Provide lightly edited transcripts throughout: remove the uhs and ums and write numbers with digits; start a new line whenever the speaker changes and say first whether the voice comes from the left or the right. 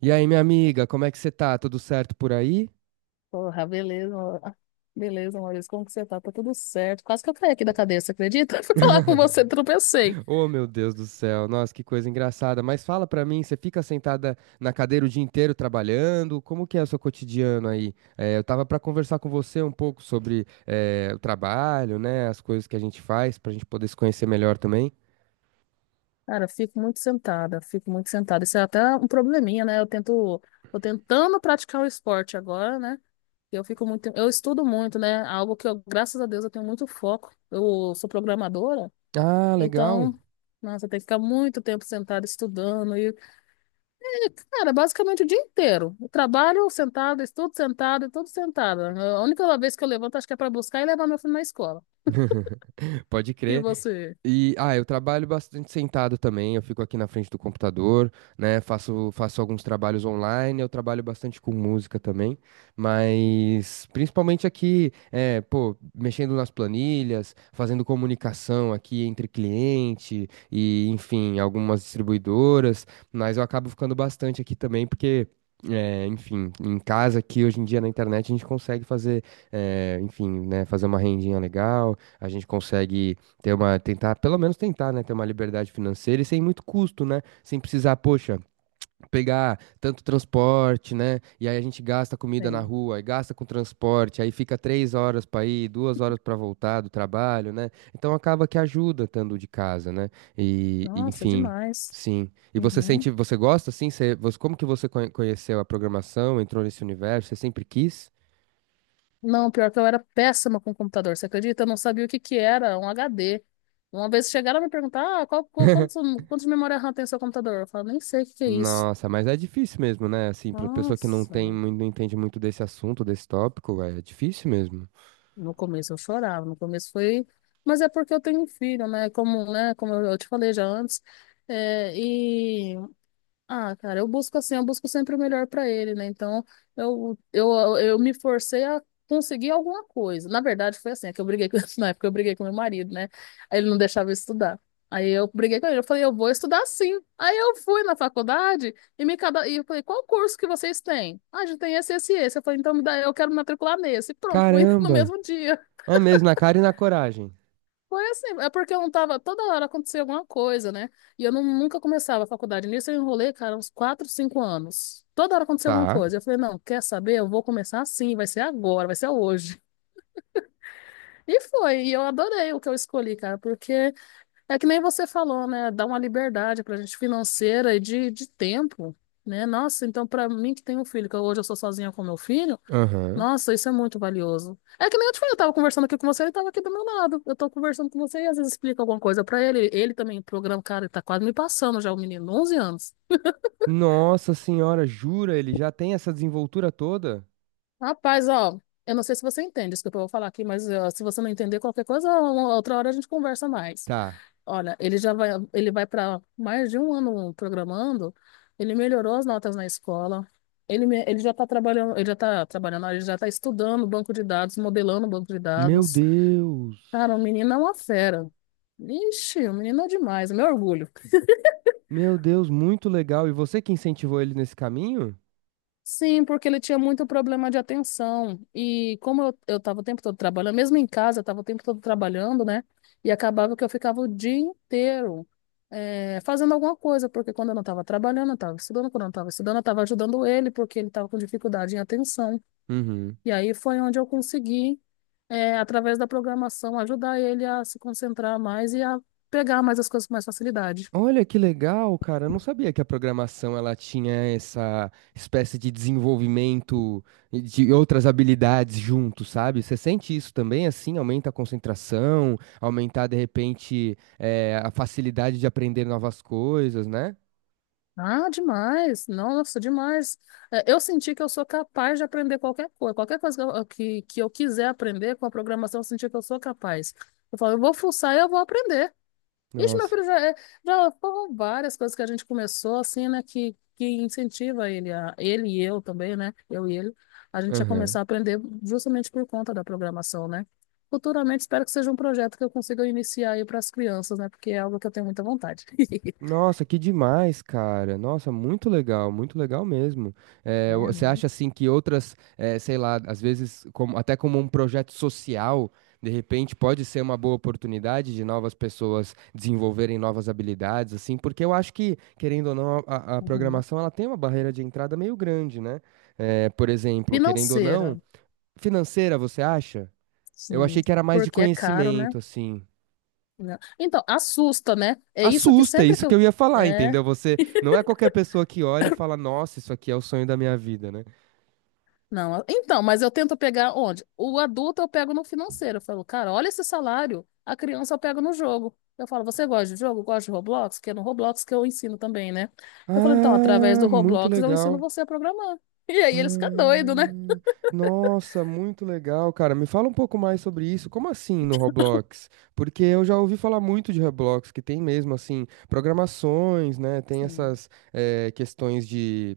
right: E aí, minha amiga, como é que você tá? Tudo certo por aí?
left: Porra, beleza, amor. Beleza, Maurício, como que você tá? Tá tudo certo. Quase que eu caí aqui da cadeira, você acredita? Fui falar com você, tropecei.
right: Oh, meu Deus do céu, nossa, que coisa engraçada. Mas fala pra mim, você fica sentada na cadeira o dia inteiro trabalhando? Como que é o seu cotidiano aí? Eu tava pra conversar com você um pouco sobre o trabalho, né? As coisas que a gente faz pra gente poder se conhecer melhor também.
left: Cara, fico muito sentada. Isso é até um probleminha, né? Tô tentando praticar o esporte agora, né? Eu fico muito, eu estudo muito, né? Algo que eu, graças a Deus, eu tenho muito foco. Eu sou programadora,
right: Ah, legal.
left: então, nossa, tem que ficar muito tempo sentada estudando. Cara, basicamente o dia inteiro. Eu trabalho sentado, estudo sentado, e tudo sentado. A única vez que eu levanto, acho que é para buscar e levar meu filho na escola.
right: Pode
left: E
right: crer.
left: você?
right: E, ah, eu trabalho bastante sentado também, eu fico aqui na frente do computador, né? Faço alguns trabalhos online, eu trabalho bastante com música também, mas principalmente aqui, é, pô, mexendo nas planilhas, fazendo comunicação aqui entre cliente e, enfim, algumas distribuidoras, mas eu acabo ficando bastante aqui também, porque é, enfim, em casa aqui hoje em dia na internet a gente consegue fazer, é, enfim, né, fazer uma rendinha legal, a gente consegue ter uma, tentar, pelo menos tentar, né, ter uma liberdade financeira e sem muito custo, né, sem precisar, poxa, pegar tanto transporte, né, e aí a gente gasta comida na
left: Tem.
right: rua, aí gasta com transporte, aí fica 3 horas para ir, 2 horas para voltar do trabalho, né, então acaba que ajuda estando de casa, né, e,
left: Nossa,
right: enfim.
left: demais.
right: Sim. E você
left: Uhum.
right: sente, você gosta, assim? Como que conheceu a programação, entrou nesse universo? Você sempre quis?
left: Não, pior que eu era péssima com computador, você acredita? Eu não sabia o que que era um HD. Uma vez chegaram a me perguntar, ah, quantos, quantos de memória RAM tem o seu computador? Eu falo, nem sei o que que é isso.
right: Nossa, mas é difícil mesmo, né? Assim, pra pessoa que não
left: Nossa.
right: tem, não entende muito desse assunto, desse tópico, é difícil mesmo.
left: No começo eu chorava, no começo foi, mas é porque eu tenho um filho, né? Como, né? Como eu te falei já antes. É, e ah, cara, eu busco assim, eu busco sempre o melhor para ele, né? Então eu, eu, eu me forcei a conseguir alguma coisa. Na verdade foi assim, é que eu briguei com, na época eu briguei com meu marido, né? Aí ele não deixava eu estudar. Aí eu briguei com ele, eu falei, eu vou estudar sim. Aí eu fui na faculdade e me cada... e eu falei, qual curso que vocês têm? Ah, a gente tem esse, esse, esse. Eu falei, então me dá, eu quero me matricular nesse. Pronto, fui no
right: Caramba!
left: mesmo dia.
right: É mesmo, na cara e na coragem.
left: Foi assim, é porque eu não tava, toda hora acontecia alguma coisa, né? E eu não, nunca começava a faculdade. Nisso eu enrolei, cara, uns 4 5 anos. Toda hora acontecia alguma
right: Tá.
left: coisa. Eu falei, não, quer saber? Eu vou começar assim, vai ser agora, vai ser hoje. E foi, e eu adorei o que eu escolhi, cara, porque é que nem você falou, né? Dá uma liberdade pra gente financeira e de tempo, né? Nossa, então pra mim que tem um filho, que hoje eu sou sozinha com meu filho,
right: Aham.
left: nossa, isso é muito valioso. É que nem eu te falei, eu tava conversando aqui com você, ele tava aqui do meu lado. Eu tô conversando com você e às vezes explica alguma coisa pra ele. Ele também programa, cara, ele tá quase me passando já, o menino, 11 anos.
right: Nossa senhora, jura? Ele já tem essa desenvoltura toda?
left: Rapaz, ó, eu não sei se você entende isso que eu vou falar aqui, mas ó, se você não entender qualquer coisa, uma outra hora a gente conversa mais.
right: Tá.
left: Olha, ele vai para mais de um ano programando, ele melhorou as notas na escola. Ele já está trabalhando, ele já está estudando banco de dados, modelando banco de
right: Meu
left: dados.
right: Deus!
left: Cara, o menino é uma fera. Ixi, o menino é demais, é meu orgulho.
right: Meu Deus, muito legal. E você que incentivou ele nesse caminho?
left: Sim, porque ele tinha muito problema de atenção. E como eu tava o tempo todo trabalhando, mesmo em casa, eu tava o tempo todo trabalhando, né? E acabava que eu ficava o dia inteiro fazendo alguma coisa, porque quando eu não tava trabalhando, eu tava estudando, quando eu não tava estudando, eu tava ajudando ele, porque ele tava com dificuldade em atenção.
right: Uhum.
left: E aí foi onde eu consegui, através da programação, ajudar ele a se concentrar mais e a pegar mais as coisas com mais facilidade.
right: Olha que legal, cara. Eu não sabia que a programação ela tinha essa espécie de desenvolvimento e de outras habilidades junto, sabe? Você sente isso também, assim, aumenta a concentração, aumentar de repente a facilidade de aprender novas coisas, né?
left: Ah, demais! Nossa, demais! É, eu senti que eu sou capaz de aprender qualquer coisa que eu quiser aprender com a programação, eu senti que eu sou capaz. Eu falo, eu vou fuçar e eu vou aprender. Ixi, meu
right: Nossa.
left: filho, já, é- já foram várias coisas que a gente começou, assim, né, que incentiva ele, a, ele e eu também, né, eu e ele, a gente a começar a aprender justamente por conta da programação, né? Futuramente, espero que seja um projeto que eu consiga iniciar aí para as crianças, né, porque é algo que eu tenho muita vontade.
right: Nossa, que demais, cara. Nossa, muito legal mesmo.
left: É,
right: Você
left: não?
right: acha assim que outras, sei lá, às vezes até como um projeto social, de repente pode ser uma boa oportunidade de novas pessoas desenvolverem novas habilidades, assim, porque eu acho que, querendo ou não, a
left: Uhum.
right: programação ela tem uma barreira de entrada meio grande, né? Por exemplo, querendo ou não,
left: Financeira,
right: financeira, você acha? Eu
left: sim,
right: achei que era mais de
left: porque é caro, né?
right: conhecimento, assim.
left: Não. Então, assusta, né? É isso que
right: Assusta, é
left: sempre
right: isso
left: que
right: que eu
left: eu.
right: ia falar,
left: É,
right: entendeu? Você não é qualquer pessoa que olha e fala, nossa, isso aqui é o sonho da minha vida, né?
left: não. Então, mas eu tento pegar onde? O adulto eu pego no financeiro. Eu falo, cara, olha esse salário. A criança eu pego no jogo. Eu falo, você gosta de jogo? Gosta de Roblox? Que é no Roblox que eu ensino também, né? Eu falo, então, através
right: Ah,
left: do
right: muito
left: Roblox eu ensino
right: legal.
left: você a programar. E aí eles ficam
right: Ah,
left: doidos, né?
right: nossa, muito legal, cara. Me fala um pouco mais sobre isso. Como assim no Roblox? Porque eu já ouvi falar muito de Roblox, que tem mesmo assim programações, né? Tem
left: Sim,
right: essas questões de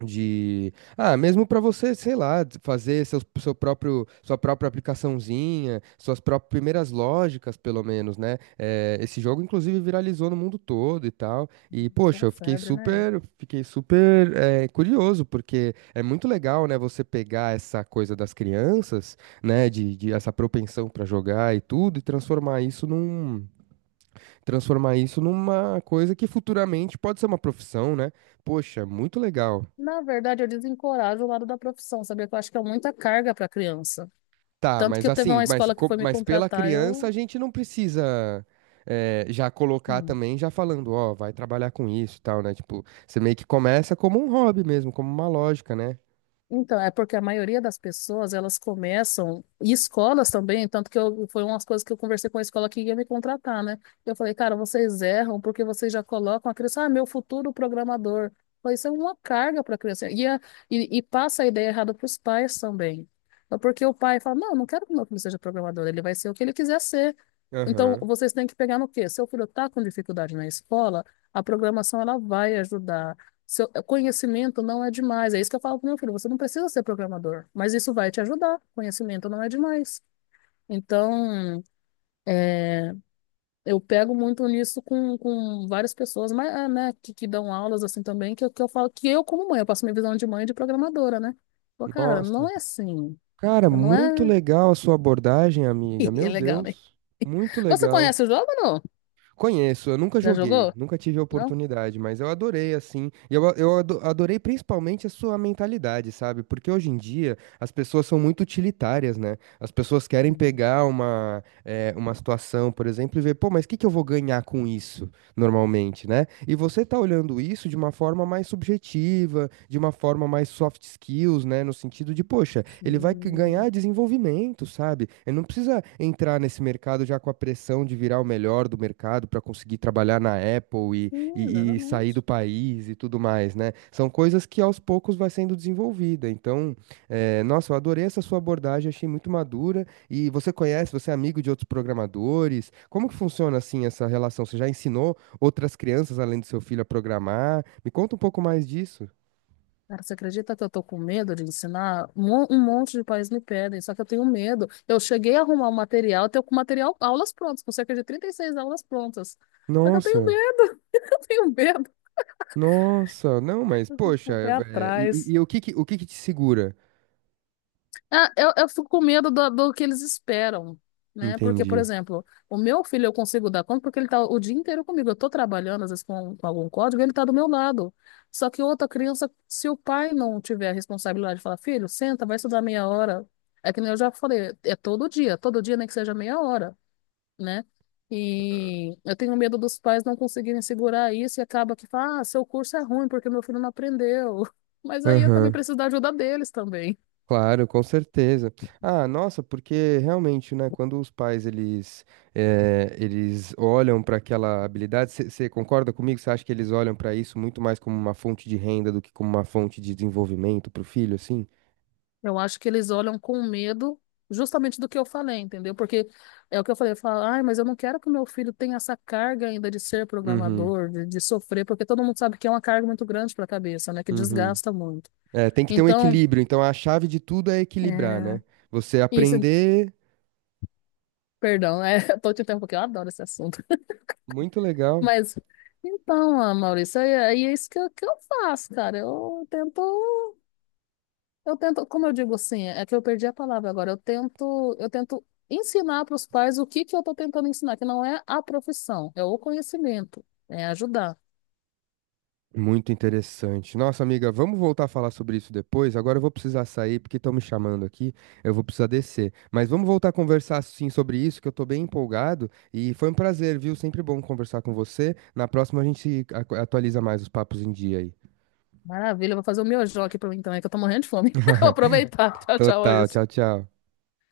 right: De, ah, mesmo para você, sei lá, de fazer seu, seu próprio, sua própria aplicaçãozinha, suas próprias primeiras lógicas, pelo menos, né? Esse jogo, inclusive, viralizou no mundo todo e tal. E,
left: isso é
right: poxa,
left: uma febre, né?
right: fiquei super, curioso, porque é muito legal, né, você pegar essa coisa das crianças, né, de essa propensão para jogar e tudo, e transformar isso numa coisa que futuramente pode ser uma profissão, né? Poxa, muito legal.
left: Na verdade, eu desencorajo o lado da profissão, sabia? Que eu acho que é muita carga para criança.
right: Tá,
left: Tanto que
right: mas
left: eu teve
right: assim,
left: uma
right: mas,
left: escola que foi me
right: mas pela
left: contratar,
right: criança
left: eu.
right: a gente não precisa já colocar
left: Hum.
right: também, já falando, ó, vai trabalhar com isso e tal, né? Tipo, você meio que começa como um hobby mesmo, como uma lógica, né?
left: Então, é porque a maioria das pessoas, elas começam, e escolas também, tanto que eu, foi umas coisas que eu conversei com a escola que ia me contratar, né? Eu falei, cara, vocês erram porque vocês já colocam a criança, ah, meu futuro programador. Eu falei, isso é uma carga para a criança. E passa a ideia errada para os pais também. É. Porque o pai fala, não, não quero que meu filho seja programador, ele vai ser o que ele quiser ser. Então,
right: Aham.
left: vocês têm que pegar no quê? Seu filho está com dificuldade na escola, a programação ela vai ajudar. Seu é, conhecimento não é demais. É isso que eu falo pro meu filho. Você não precisa ser programador, mas isso vai te ajudar. Conhecimento não é demais. Então, é, eu pego muito nisso com várias pessoas, mas, é, né, que dão aulas assim também, que eu falo que eu, como mãe, eu passo minha visão de mãe e de programadora, né? Pô, cara, não
right: Nossa.
left: é assim.
right: Cara,
left: Não
right: muito
left: é.
right: legal a sua abordagem, amiga.
left: É
right: Meu
left: legal, né?
right: Deus. Muito
left: Você
right: legal.
left: conhece o jogo ou não?
right: Conheço, eu nunca
left: Já
right: joguei,
left: jogou?
right: nunca tive a
left: Não?
right: oportunidade, mas eu adorei, assim, e eu, eu adorei principalmente a sua mentalidade, sabe? Porque hoje em dia as pessoas são muito utilitárias, né? As pessoas querem
left: Hum,
right: pegar uma, uma situação, por exemplo, e ver, pô, mas o que que eu vou ganhar com isso? Normalmente, né? E você tá olhando isso de uma forma mais subjetiva, de uma forma mais soft skills, né? No sentido de, poxa, ele vai
left: sim,
right: ganhar desenvolvimento, sabe? Ele não precisa entrar nesse mercado já com a pressão de virar o melhor do mercado para conseguir trabalhar na Apple e,
left: sim,
right: e sair do
left: exatamente.
right: país e tudo mais, né? São coisas que aos poucos vai sendo desenvolvida. Então, nossa, eu adorei essa sua abordagem, achei muito madura. E você conhece, você é amigo de outros programadores? Como que funciona assim essa relação? Você já ensinou outras crianças além do seu filho a programar? Me conta um pouco mais disso.
left: Cara, você acredita que eu tô com medo de ensinar? Mo- Um monte de pais me pedem, só que eu tenho medo. Eu cheguei a arrumar o material, eu tenho com material, aulas prontas, com cerca de 36 aulas prontas. Só que eu tenho
right: Nossa,
left: medo, eu tenho medo.
right: não, mas
left: Eu fico com
right: poxa,
left: o pé
right: é,
left: atrás.
right: e o que o que que te segura?
left: É, eu fico com medo do que eles esperam, né? Porque, por
right: Entendi.
left: exemplo, o meu filho eu consigo dar conta porque ele tá o dia inteiro comigo. Eu tô trabalhando, às vezes, com algum código, ele tá do meu lado. Só que outra criança, se o pai não tiver a responsabilidade de falar, filho, senta, vai estudar meia hora. É que nem eu já falei, é todo dia, nem que seja meia hora, né? E eu tenho medo dos pais não conseguirem segurar isso e acaba que fala, ah, seu curso é ruim porque meu filho não aprendeu. Mas aí eu também
right: Aham,
left: preciso da ajuda deles também.
right: claro, com certeza. Ah, nossa, porque realmente, né, quando os pais eles eles olham para aquela habilidade, você concorda comigo? Você acha que eles olham para isso muito mais como uma fonte de renda do que como uma fonte de desenvolvimento para o filho, assim?
left: Eu acho que eles olham com medo justamente do que eu falei, entendeu? Porque é o que eu falei, eu falo, ai, mas eu não quero que o meu filho tenha essa carga ainda de ser
right: Uhum,
left: programador, de sofrer, porque todo mundo sabe que é uma carga muito grande para a cabeça, né? Que
right: uhum.
left: desgasta muito.
right: É, tem que ter um
left: Então,
right: equilíbrio. Então a chave de tudo é equilibrar,
left: é,
right: né? Você
left: isso,
right: aprender.
left: perdão, é, eu tô te interrompendo porque eu adoro esse assunto.
right: Muito legal.
left: Mas, então, ah, Maurício, aí é, é isso que eu faço, cara. Eu tento. Eu tento, como eu digo assim, é que eu perdi a palavra agora. Eu tento ensinar para os pais o que que eu estou tentando ensinar, que não é a profissão, é o conhecimento, é ajudar.
right: Muito interessante. Nossa, amiga, vamos voltar a falar sobre isso depois. Agora eu vou precisar sair porque estão me chamando aqui. Eu vou precisar descer. Mas vamos voltar a conversar sim sobre isso, que eu tô bem empolgado. E foi um prazer, viu? Sempre bom conversar com você. Na próxima a gente atualiza mais os papos em dia aí.
left: Maravilha, eu vou fazer o meu miojão aqui para mim também, que eu tô morrendo de fome. Vou aproveitar. Tchau, tchau,
right: Total. Tchau,
left: Wilson.
right: tchau.